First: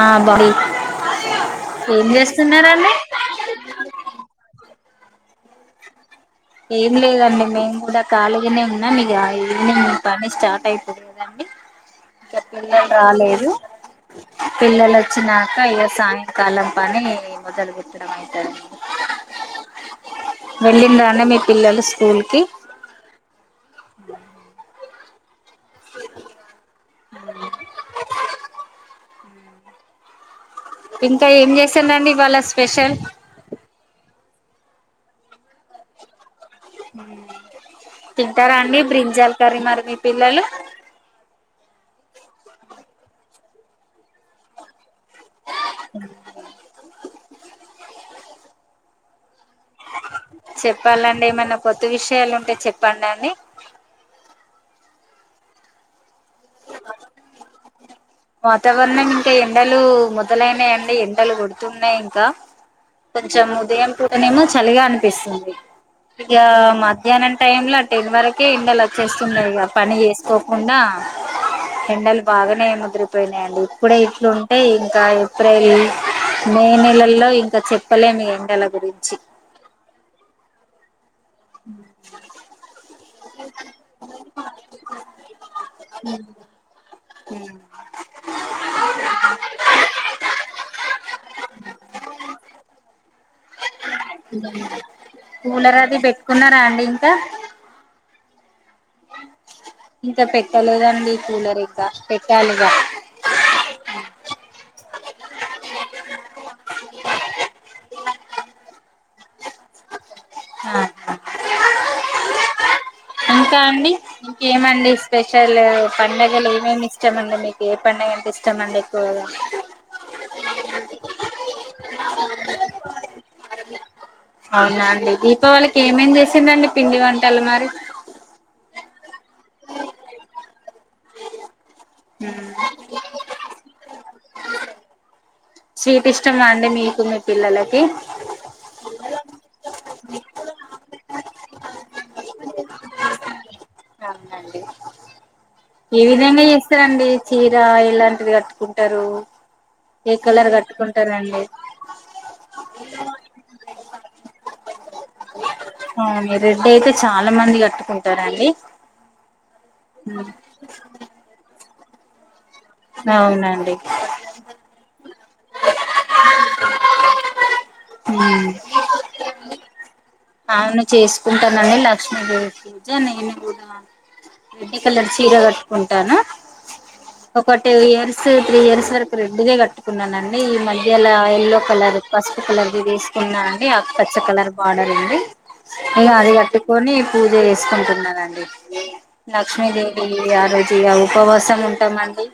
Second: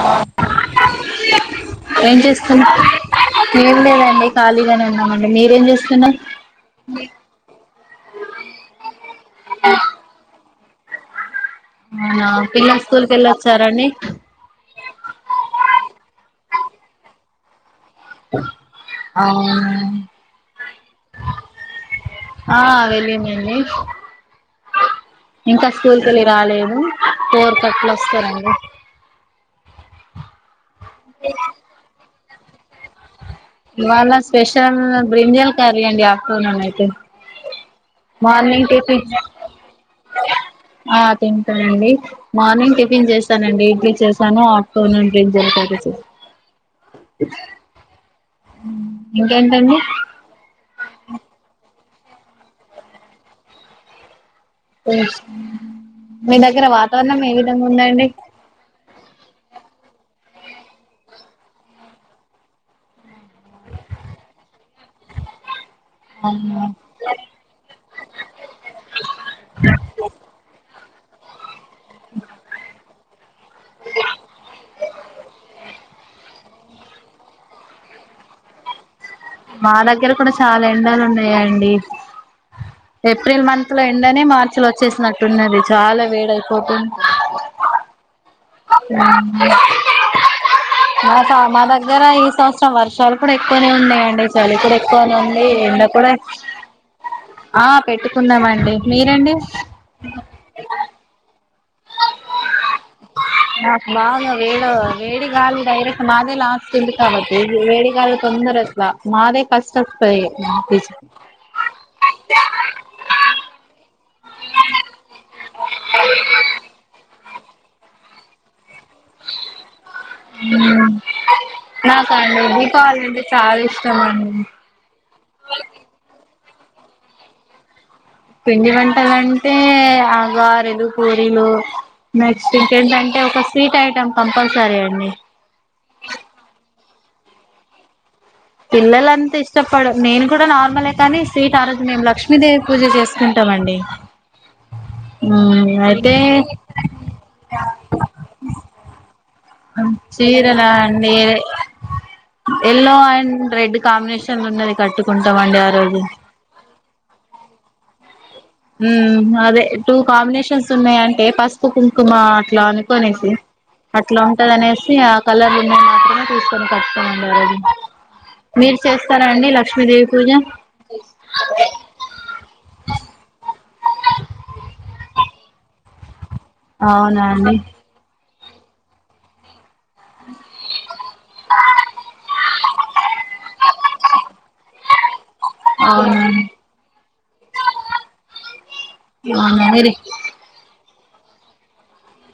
ఆ బరి [unintelligible] ఏం చేస్తం ఏం లేదండి ఖాళీగానే మండి మీరేం చేస్తున్నరు ఏం లేదండి మేము కూడా ఖాళీ గానే ఉన్నా మీకు ఆ ఈవినింగ్ మీ పని స్టార్ట్ అయిపోదు కదా అవునా ఇంకా పిల్లలు స్కూల్ కి రాలేదు వెళ్ళొచ్చారండి పిల్లలు వచ్చినాక ఇగా సాయంత్రము కాలం పని మొదలుగు పెట్టడం అయితదండి వెళ్ళిర్ర అండి పిల్లలు స్కూల్ కి ఆ వెళ్ళిందండి ఇంకా స్కూల్కిళ్ళి రాలేదు ఫోర్ కట్ల వస్తారండి. ఇంకా ఏం చేసాందండి ఇవాళ స్పెషల్ ఇవాళ స్పెషల్ బ్రింజాల కర్రీ అండి ఆఫ్టర్ నూన్ అయితే తింటారా మార్నింగ్ అండి టిఫిన్ బ్రింజాల కర్రీ మరి మీ పిల్లలు ఆ తింటారండి మార్నింగ్ టిఫిన్ చేసి నండి ఇడ్లీ చేశాను ఆఫ్టర్నూన్ బ్రింజాల్ కర్రీ చేస్తాను ఉమ్ చెప్పాలండి ఏమన్నా కొత్త విషయాలు ఉంటే చెప్పండి అడి మీ దగ్గర వాతావరణం ఏ విధంగా ఉందండి వాతావరణం ఇంకా ఎండలు మొదలైనాయండి ఎండలు కొడుతున్నాయి ఇంకా కొంచెం ఉదయం పూటనేమో చలిగా అనిపిస్తుంది ఇక అవునా మధ్యాహ్నం టైమ్ లో టెన్ వరకే ఎండలు వచ్చేస్తున్నాయి ఇక పని చేసుకోకుండా ఎండలు బాగానే ముదరిపోయినాయండి ఇప్పుడే ఇట్లుంటే ఇంకా ఏప్రిల్ మే నెలల్లో ఇంకా చెప్పలేం ఈ ఎండల గురించి మా దగ్గర కూడా చాలా ఎండాలు వున్నాయ్ ఈయండి ఏప్రిల్ మంత్ లో ఎండనే మార్చి లో వచ్చేసినట్టున్నది చాలా వేడి అయిపోతుంది మా మా మాదగ్గర ఈ సంవత్సరం వర్షాలు కూడా ఎక్కువనే ఉన్నాయండి చలి కూడా ఎక్కువనే ఉంది కూలర్ ఎండ అది కూడా పెట్టుకున్నారా అండి ఇంకా ఆ పెట్టు పెట్టుకున్నాం అండి మీరండి ఇంకా పెట్టలేదండి కూలర్ ఇక పెట్టాలిగా నాకు బాగా వేడ వేడిగాలి డైరెక్ట్ మదే లాస్ట్ వుంది కాబట్టి వేడిగాలి తొందరగా ఇట్ల మాదే ఫస్ట్ వొస్తది ఆహా ఇంకా అండి ఇంకేమండి స్పెషల్ పండుగలు ఏమేమి ఇష్టమండి మీకు ఏ పండుగ అంటే ఇష్టమండి. అదా ఉమ్ నాకా అండి దీపావళి అంటే చాలా ఇష్టం అండి అవునా అండి దీపావళికి ఏమేం చేసిండండి పిండి వంటలు మరి పిండి వంటలంటే ఆ గారెలు పూరీలు నెక్స్ట్ ఇంకేంటంటే ఒక స్వీట్ ఐటెం కంపల్సరీ అండి స్వీట్ ఇష్టమా అండి మీకు మీ పిల్లలకి పిల్లలన్ ఇష్టపడు నేను కూడా నార్మలే కానీ స్వీట్ ఆ రోజు మేము లక్ష్మీదేవి పూజ చేసుకుంటాం అండి అండి ఏ విధంగా చేస్తారండి చీర ఎలాంటివి కట్టుకుంటారు ఉమ్ ఏ కలర్ చీరనా అండి కట్టుకుంటారండి ఎల్లో అండ్ రెడ్ కాంబినేషన్ ఉన్నది కట్టుకుంటామండి ఆ రోజు అవును రెడ్ అయితే చాలా మంది కట్టుకుంటారు అం ఉమ్ అదే టూ కాంబినేషన్స్ ఉన్నాయంటే పసుపు కుంకుమ అట్లా అనుకునేసి అవునండి అట్లా ఉంటది అనేసి ఆ కలర్లు మాత్రమే చూసుకొని కట్టుకున్న అండి ఆ రోజు మీరు చేస్తారా అండి లక్ష్మీదేవి పూజ అవును చేసుకుంటానండి లక్ష్మీదేవి పూజ నేను కూడా రెడ్ కలర్ చీర కట్టుకుంటానా అవునా అండి స్ త్రీ ఇయర్స్ వరకు రెడ్ దే కట్టుకున్నానండి ఈ మధ్యలా ఎల్లో కలర్ పసుపు కలర్ది వేసు కున్నా అండి ఆకు పచ్చ కలర్ బార్డర్ అండి ఇంకా అవునా అది కట్టుకొని పూజ చేసుకుంటున్నానండి అవునా మీరి లక్ష్మీదేవి ఆ రోజు ఇగ ఉపవాసం ఉంటామండి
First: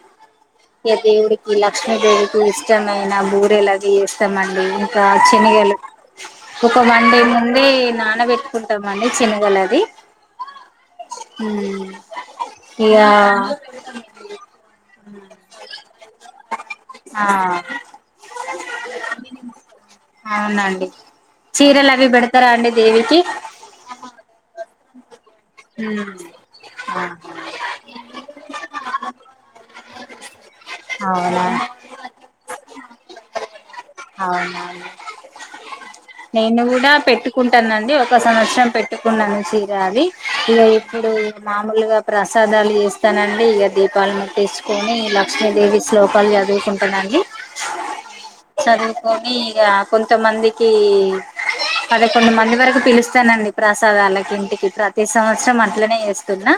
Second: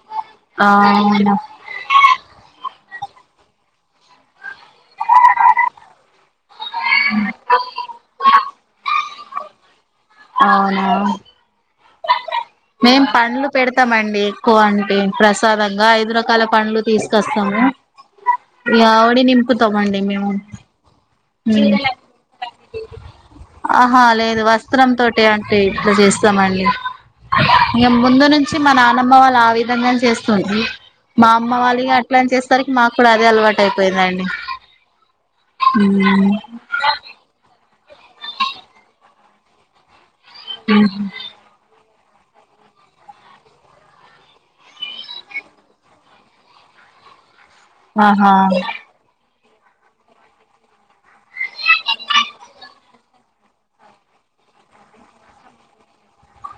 ఏ అవును దేవుడికి లక్ష్మీదేవికి ఇష్టమైన బూరేలవి చేస్తామండి ఇంకా శనగలు ఒక మండి ముందు అది నానబెట్టుకుంటాం అండి చెనగలు అది అవునా అ [inaudible] మేం పండ్లు పెడతామండి ఎక్కువ అంటే ప్రసాదంగా ఐదు రకాల పండ్లు తీసుకొస్తాం అ [unintelligible] యా ఒడి నింపుతామండి మేము అవునండి ఉమ్ చీరలు అవి పెడతారా అండి దేవికి ఆహా లేదు వస్త్రం తోటి అంటే ఇట్లా చేస్తామండి ఆ ఇక ముందు నుంచి మా నానమ్మ వాళ్ళు ఆ విధంగా చేస్తుంటిరి మా అవునా అమ్మ వాళ్ళు ఇగ అట్లా అని చేస్తారు మాకు కూడా అదే అలవాటు అయిపోయిందండి అవునా ఉమ్ నేను కూడా పెట్టుకుంట పెట్టానండి ఒక సంవత్సరం పెట్టుకున్నాను చీర అవి ఇగ ఇప్పుడు మామూలుగా ప్రసాదాలు చేస్తానండి ఇక దీపాలు ముట్టించుకొని లక్ష్మీదేవి శ్లోకాలు చదువుకుంటానండి ఆహా చదువుకొని ఇక కొంతమందికి ఇస్తానండి ప్రసాదాలకి ఇంటికి ప్రతి సంవత్సరం అట్లనే చేస్తున్నా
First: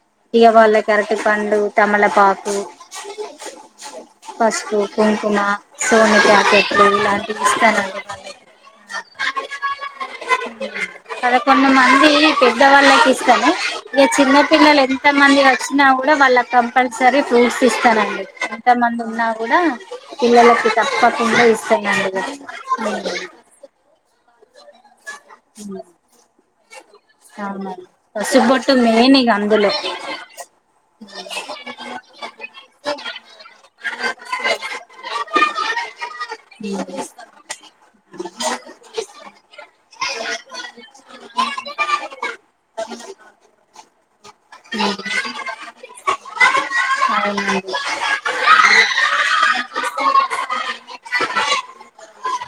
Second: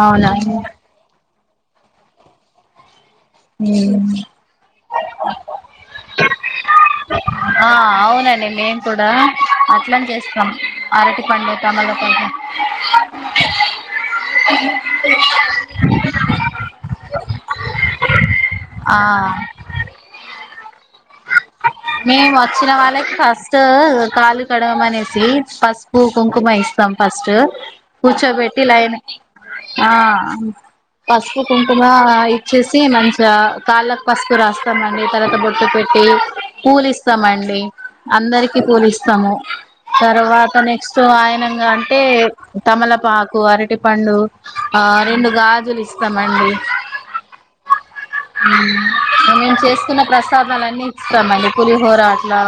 అవునా పండ్లు తమలపాకు పసుపు కుంకుమ సోమిటి ఆకటలు ఇలాంటివి ఆ ఇస్తాన అవునండి నేను కూడా అట్లనే చే పదకొండు మంది పెద్దవాళ్ళకి ఇస్తాను ఇక చిన్నపిల్లలు ఎంత మం ది వచ్చినా కూడా వాళ్ళ కంపల్సరీ ఫ్రూట్స్ ఇ స్తానండి ఎంత ఆ మంది ఉన్నా కూడా పిల్లలకి తప్పకుండా ఇస్ మేము వచ్చిన వాళ్ళకి ఫస్ట్ కాలు కడగమనేసి పసుపు కుంకుమ ఇస్తాం ఫస్ట్ అవునండి కూర్చోబెట్టి పసుబొట్టు లైన్ మెయిన్ ఇక అందులో ఆ పసుపు కుంకుమ ఇచ్చేసి మంచిగా కాళ్ళకి పసుపు రాస్తామండి తర్వాత బొట్టు పెట్టీ ఉమ్ పూలిస్తామండి అందరికి పూలిస్తాము తర్వాత నెక్స్ట్ వచ్చీ వాయనంగా అంటే తమలపాకు అరటి పండు ఆ రెండు గాజులు ఇస్తామండి అవునండి మేము చేసుకున్న ప్రసాదాలన్ని ఇస్తాం అం పులిహోర అట్లా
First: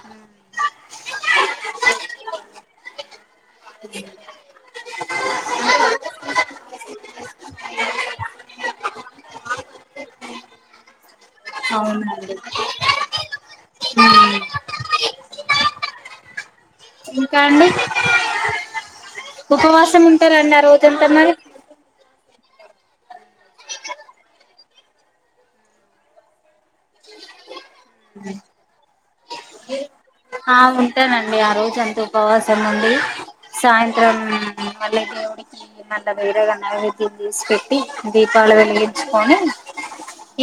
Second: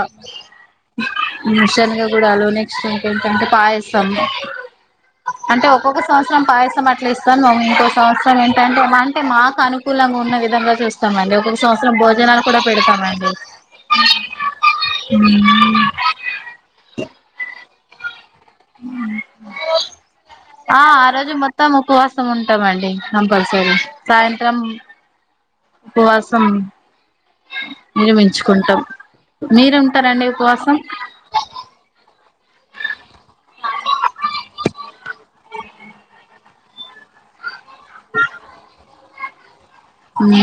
శనగగూడాలు నెక్స్ట్ వచ్చేస్ ఎంట పాయసం అంటే ఒక్కొక్క సంవత్సరం పాయసం అట్లా ఇస్తాను మము ఇంకో సంవత్సరం ఏంటంటే అంటే మాకు అనుకూలంగా ఉన్న విధంగా చూస్తామ అండి ఒకొక్క సంవత్సరం అవునండి భోజనాలు కూడా పెడతామండి హ [inaudible] ఉంటానండి ఉపవాసం ఉంటార ఆ ఆ రోజు మొత్తం ఉపవాసం ఉంటాం మండి నమ్ పరిస ల సాయంత్రం ఉపవాసం నిరుమించుకుంటాం ఆ ఉంటానండి ఆ రోజు అంతే ఉపవాసం ఉండి సాయంత్రం ల్ దేవుడికి మళ్ళా వేరేగా నైవేద్యం తీసి పెట్టి దీపాలు వెలిగించుకొని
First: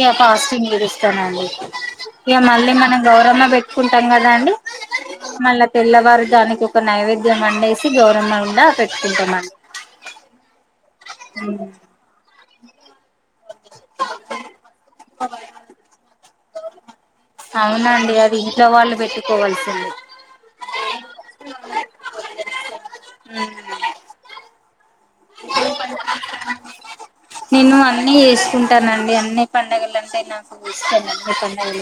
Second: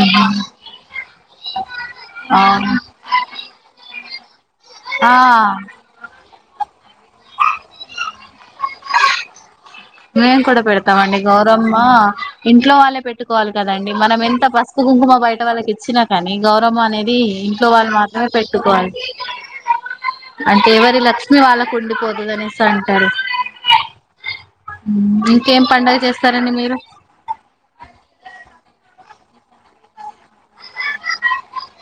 ఇక పాస్టింగ్ విడుస్తామండి ఇక మళ్ళీ అవును మనం గౌరమ్మ పెట్ కుంటాం కదా అండి ఆ మళ్ళ తెల్లవారు జానికి ఒక నైవేద్యం వండేసి గౌరమ్మ కూడా పెట్టుకుంటాము మేం కూడా పెడతామండి గౌరమ్మ ఇంట్లో వాళ్ళే పెట్టుకోవాలి కదండి మనం ఎంత పసుపు కుంకుమ బయట వాళ్ళకి ఇచ్చినా కానీ గౌరవం అనేది ఇంట్లో వాళ్ళు అవునండి మాత్రమే అది ఇంట్లో పెట్టుకోవాల వాళ్ళు పెట్టుకోవాల్సింది అంటే ఎవరి లక్ష్మి వాళ్ళకు ఉండిపోతుంది అనేసి అంటారు ఇంకేం పండగ చేస్తారండి మీరు నేను అన్నీ చేసుకుంటానండి అన్ని పండుగలుంటాయి నాకు ఇష్టంగా ఎప్పట్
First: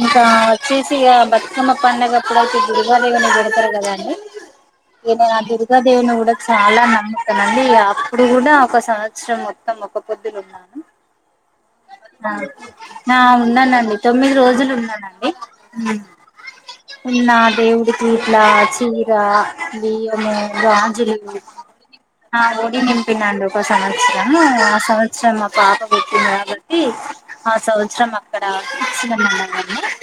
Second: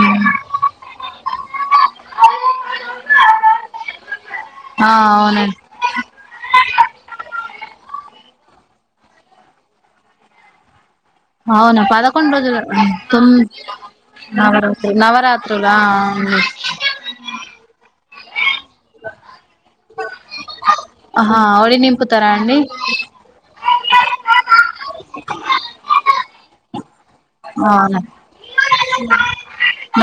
ఇంకా వచ్చేసి ఇగ బతుకమ్మ పండుగప్పుడు అయితే దుర్గాదేవిని పెడతారు కదండి ఈ న ఆ దుర్గాదేవిని కూడా చాలా నమ్ముతానండి అప్పుడు కూడా ఒకసమ సంవత్సరం మొత్తం ఒక్కపొద్దులున్నాను అవునా పదకొండ్ రోజులు ఉ ఆ తోమ్ ఉన్నానండి తొమ్మిది రోజులు నవరాత్ర ఉన్నానండి నవరాత్రులా ఉ ఉన్నదేవుడికి ఇట్లాద్ చీర బియ్యము గాజులు ఆహా ఒడి నింపుతారా ఆ అండి వొడి నింపిన అండి ఒకసారి ము ఆ సంవత్సరం మా పాప పుట్టింది కాబట్టి ఆ అవును సంవత్సరం అక్కడ ఇచ్చినమన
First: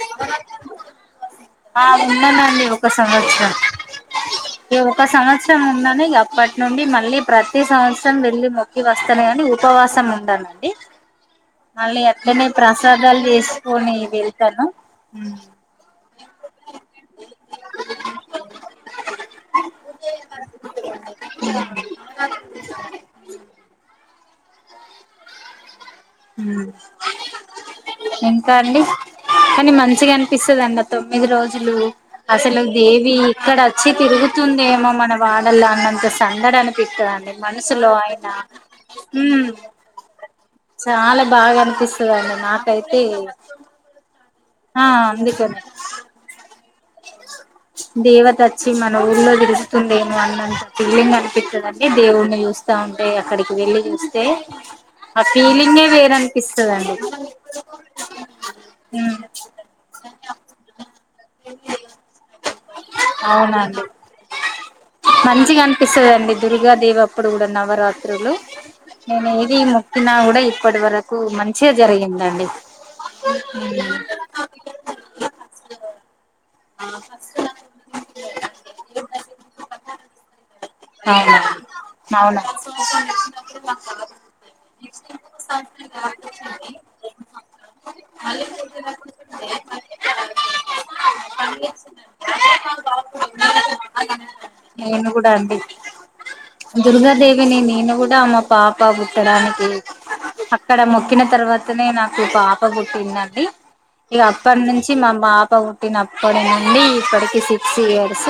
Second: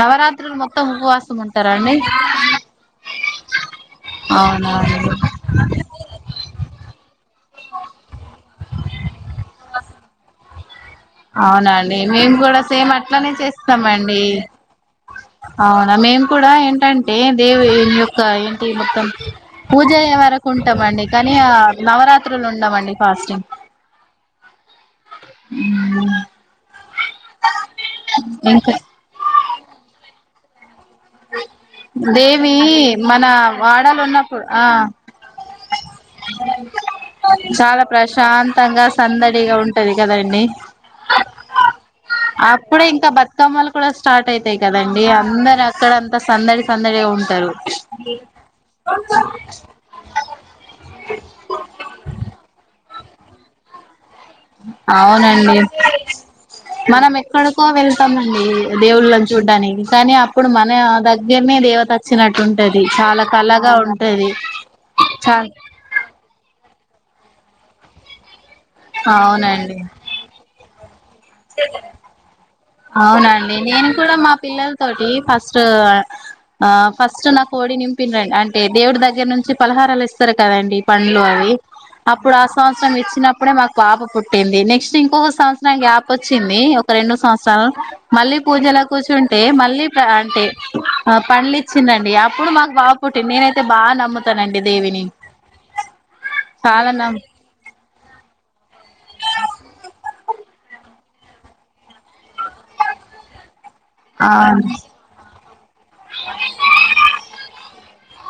నవరాత్రులు మొత్తం ఉపవాసం ఉంటారా అండి ఆలేన్ ఉన్నానండి ఒక సంవత్సరం ఈ ఒక అవునవును సంవత్సరం ఉన్నాను అప్పట్ నుండి మళ్ళీ ప్రతి సంవత్సరం వెళ్ళి మొక్కి వస్తానుగాని ఉపవాసం ఉండనండి అవునఅండి మళ్ళీ మేము అట్లనే కూడా సేమ్ ప్రసాదాలు అట్లానే చేసుకొని చేస్తామండి వెళ్తాను అవునా మేమ్ కూడా ఏంటంటే దేవి యొక్క ఏంటి మొత్తం పూజ ఉండేవరకు ఉంటామండి కానీ నవరాత్రులు ఉండమండి ఫాస్టింగ్ ఇంకా అండి కానీ మంచిగా అనిపిస్తదండి అత్ తొమ్మిది రోజులు దేవి అసలు దేవి మన ఇక్కడ అచ్చి వాడలు ఉన్నప్పుడు ఆ తిరుగుతుందేమో మన వాడలా అన్నట్ ఎంత సందడనిపిత్తదండి చాలా మనసులో అయినా ప్రశాంతంగా ఉ సందడిగా ఉంటది కదండి చాలా బాగా అనిపిస్ అప్పుడే ఇంక బతుకమ్మలు కూడా స్టార్ట్ అయితాయి ఆ కదండి అందుకని అందరు అక్కడ అంతా సందడి సందడిగా ఉంట్ దేవత అచ్చి మన ఊర్లో తిరుగుతుందేమో అన్నంత ఫీలింగ్ అనిపిత్తదండి దేవున్ని చూత్ చూస్తా ఉంటే అక్కడికి వెళ్లి చూస్ అవునండి వేరనిపిస్తదండి మనం ఎక్కడికో వెళ్తామండి దేవుళ్ళని చూడ్డానికి కానీ అప్పుడు మన దగ్ జేమే దేవత వచ్చినట్టు అవునండి చ మంచిగా అనిపిస్తదండి దుర్గా దేవప్పుడు కూడా నవరాత్రులు నేనేది అవునండి మోక్కిన కూడా ఇప్పటి వరకు మంచిగ జరిగిందండి అవునండి నేను కూడా మా పిల్లల్ తోటి ఫస్ట్ ఆ ఫస్ట్ నాకు ఓడి నింపిన్రండి అంటే దేవుడి దగ్గర నుంచి పలహారాలు ఇస్తారు కదండి పండ్లు అవునా అవి అప్పుడు అవునా ఆ సంవత్సరం ఇచ్చినప్పుడే మాక్ పాప పుట్టింది నెక్స్ట్ ఇంకొక సంవత్సరం గ్యాప్ వచ్చింది ఒక రెండు సంవత్సరాలు మళ్ళీ పూజల్ ఇలా కూర్చుంటే మళ్ళీ ప్ర అంటే పాప్ పండ్లు ఇచ్చిండ్లండి అప్పుడు మాకు బాబు పుట్టిండు నేనైతే బాగా నమ్ముతానండి దేవిని నేను కూడా అండి చాలా నమ్ దుర్గాదేవిని నేను కూడా మా పాప పుట్టడానికి అక్కడ మొక్కిన తర్వాతనే నాకు పాప పుట్టిందండి ఇగ అవును అప్పట్నుంచి మా పాప పుట్టినప్పటి నుండి ఇప్పటికి సిక్స్ ఇయర్స్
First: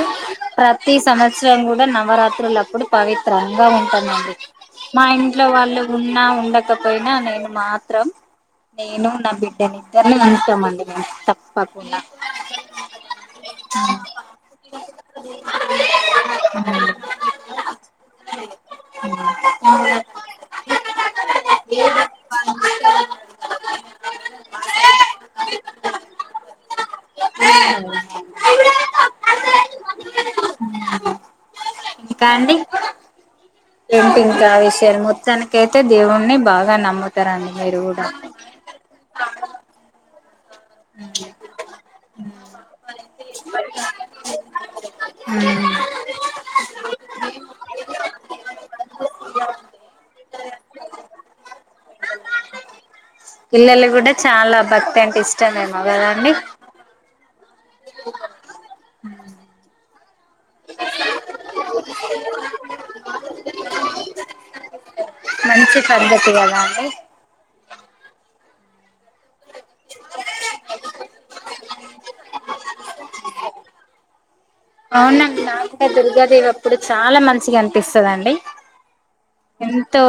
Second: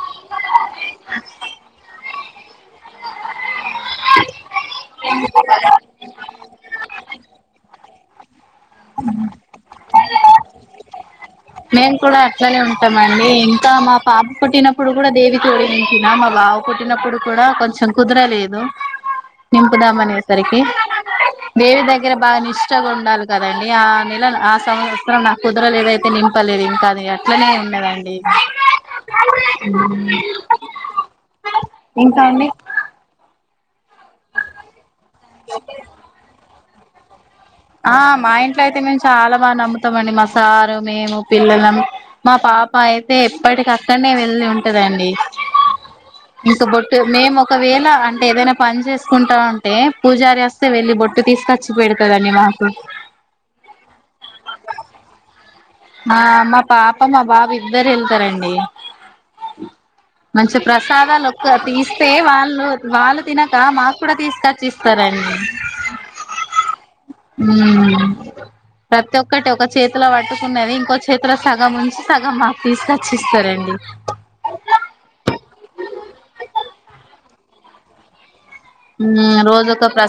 ప్రతి సంవత్సరం కూడా నవరాత్రులప్పుడు పవిత్రం గా ఉంటానండి మా ఇంట్లో వాళ్ళు ఉన్నా ఉండకపోయినా నేను మాత్ త్రం నేను నా బిడ్డని ఇద్దరిని ఉంచుతామండి మేము తప్ మేమ్ కూడా అట్లనే ఉంట్ టమండి అండి ఇంకా మా పాప పుట్టినప్పుడు కూడా దేవికి ఓడి నింపిన మా బాబు పుట్టినప్పుడు కూడా కొంచెం చం కదురలేదు నింపుదామనేరికి దేవి దగ్గర బాగా నిష్టగుండాలి కదండి ఆ నెలన్ ఆ సంవత్సరం నా కుదరలేదైతే నింప్ నింపలేదు ఇంకా అది అట్లనే ఉన్నదండి ఉ ఇంకా అండి ఏంటి ఇంకా ఆ విషయాలు మొత్తానికైతే దేవుణ్ణి బాగా నమ్ముత్ ఆ మా ఇంట్లో అయితే మేము చాలా బాగా నమ్ముతామండి మ సారు మేము పిల్లలం మా పాప అయితే ఎప్పటికక్కడనే వెళ్లి ఉంటదండి ఉమ్ ఇంక బొట్టు మేము ఒకవేళ అంటే ఏదైనా పని చేసుకుంటా ఉంటే పూజారి వస్తే వెళ్ళి బొట్టు తీసు ఖర్చు పెడతుదానివా ఇలల్లో కూడా చాలా భక్తి అంట ఇష్ట నేం ఆ మా పాప మా బాబు ఇద్దరు వెళ్తారండి మంచి ప్రసాదాలు ఒక్కటిస్తే వాళ్ళు వాళ్ళు తినక మాకు కూడా తీసుకొచ్చిస్తారండి మంచి పద్దతిగాల ప్రతి ఒక్కటి ఒక చేతిలో పట్టు న్నది ఇంకో చేతి సగం ఉంచి సగం మాకు తీసుకొచ్చిస్తారండి అవునండి నాకు దుర్గాదేవి అప్పుడు చాలా మంచిగా అనిపిస్తాదండి ఉమ్ ఎంతో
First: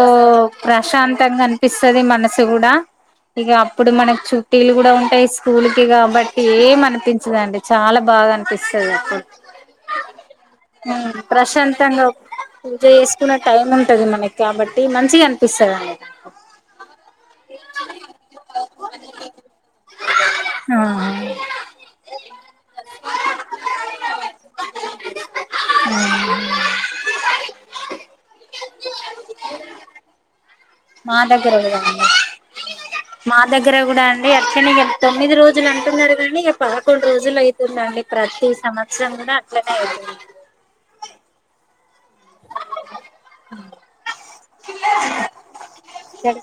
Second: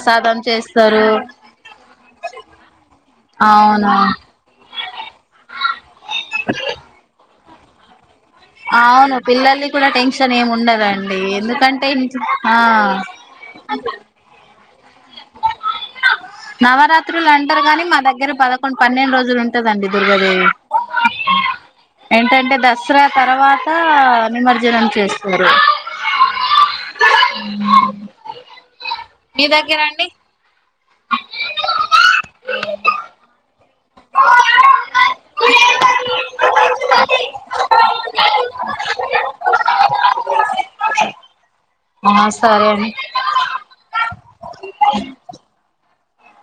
ప్రశాంతంగా అనిపిస్తుది మనసు కూడా ఇక అప్పుడు అవును మనకు చుట్టిలు కూడా ఉంటాయి స్కూల్ కి కాబట్టి ఏం అనిపించదండి చాలా బాగా అనిపిస్తుంది అవును అప్పుడు పిల్లల్ది కూడా టెన్షన్ ఏమి ఉండదండి ఎందుకంటే ప్రశాంతంగా ఇంట్లో ఆ పూజ చేసుకునే టైం ఉంటది మనకి కాబట్టి మంచిగా అనిపిస్తాదండి నవరాత్రులు అంటారు గాని మా దగ్గర పదకొండు పన్నెండు రోజులు ఉంటదండి దుర్గాదేవి ఆహ ఏంటంటే దసరా తర్వాత నిమ్మ జనం చేస్తారు మీ దగ్గరండి మా దగ్గరరోకదంలా మా దగ్గర కూడా అండి అచ్చని తొమ్మిది రోజులు అంటున్నారు కాగానీ ఇక పదకొండు రోజులు అవుతుందిండి ప్రతి ఈ సంవత్సరం కూడా అట్లనే అయిది అ ఆ సరే అండి చెప్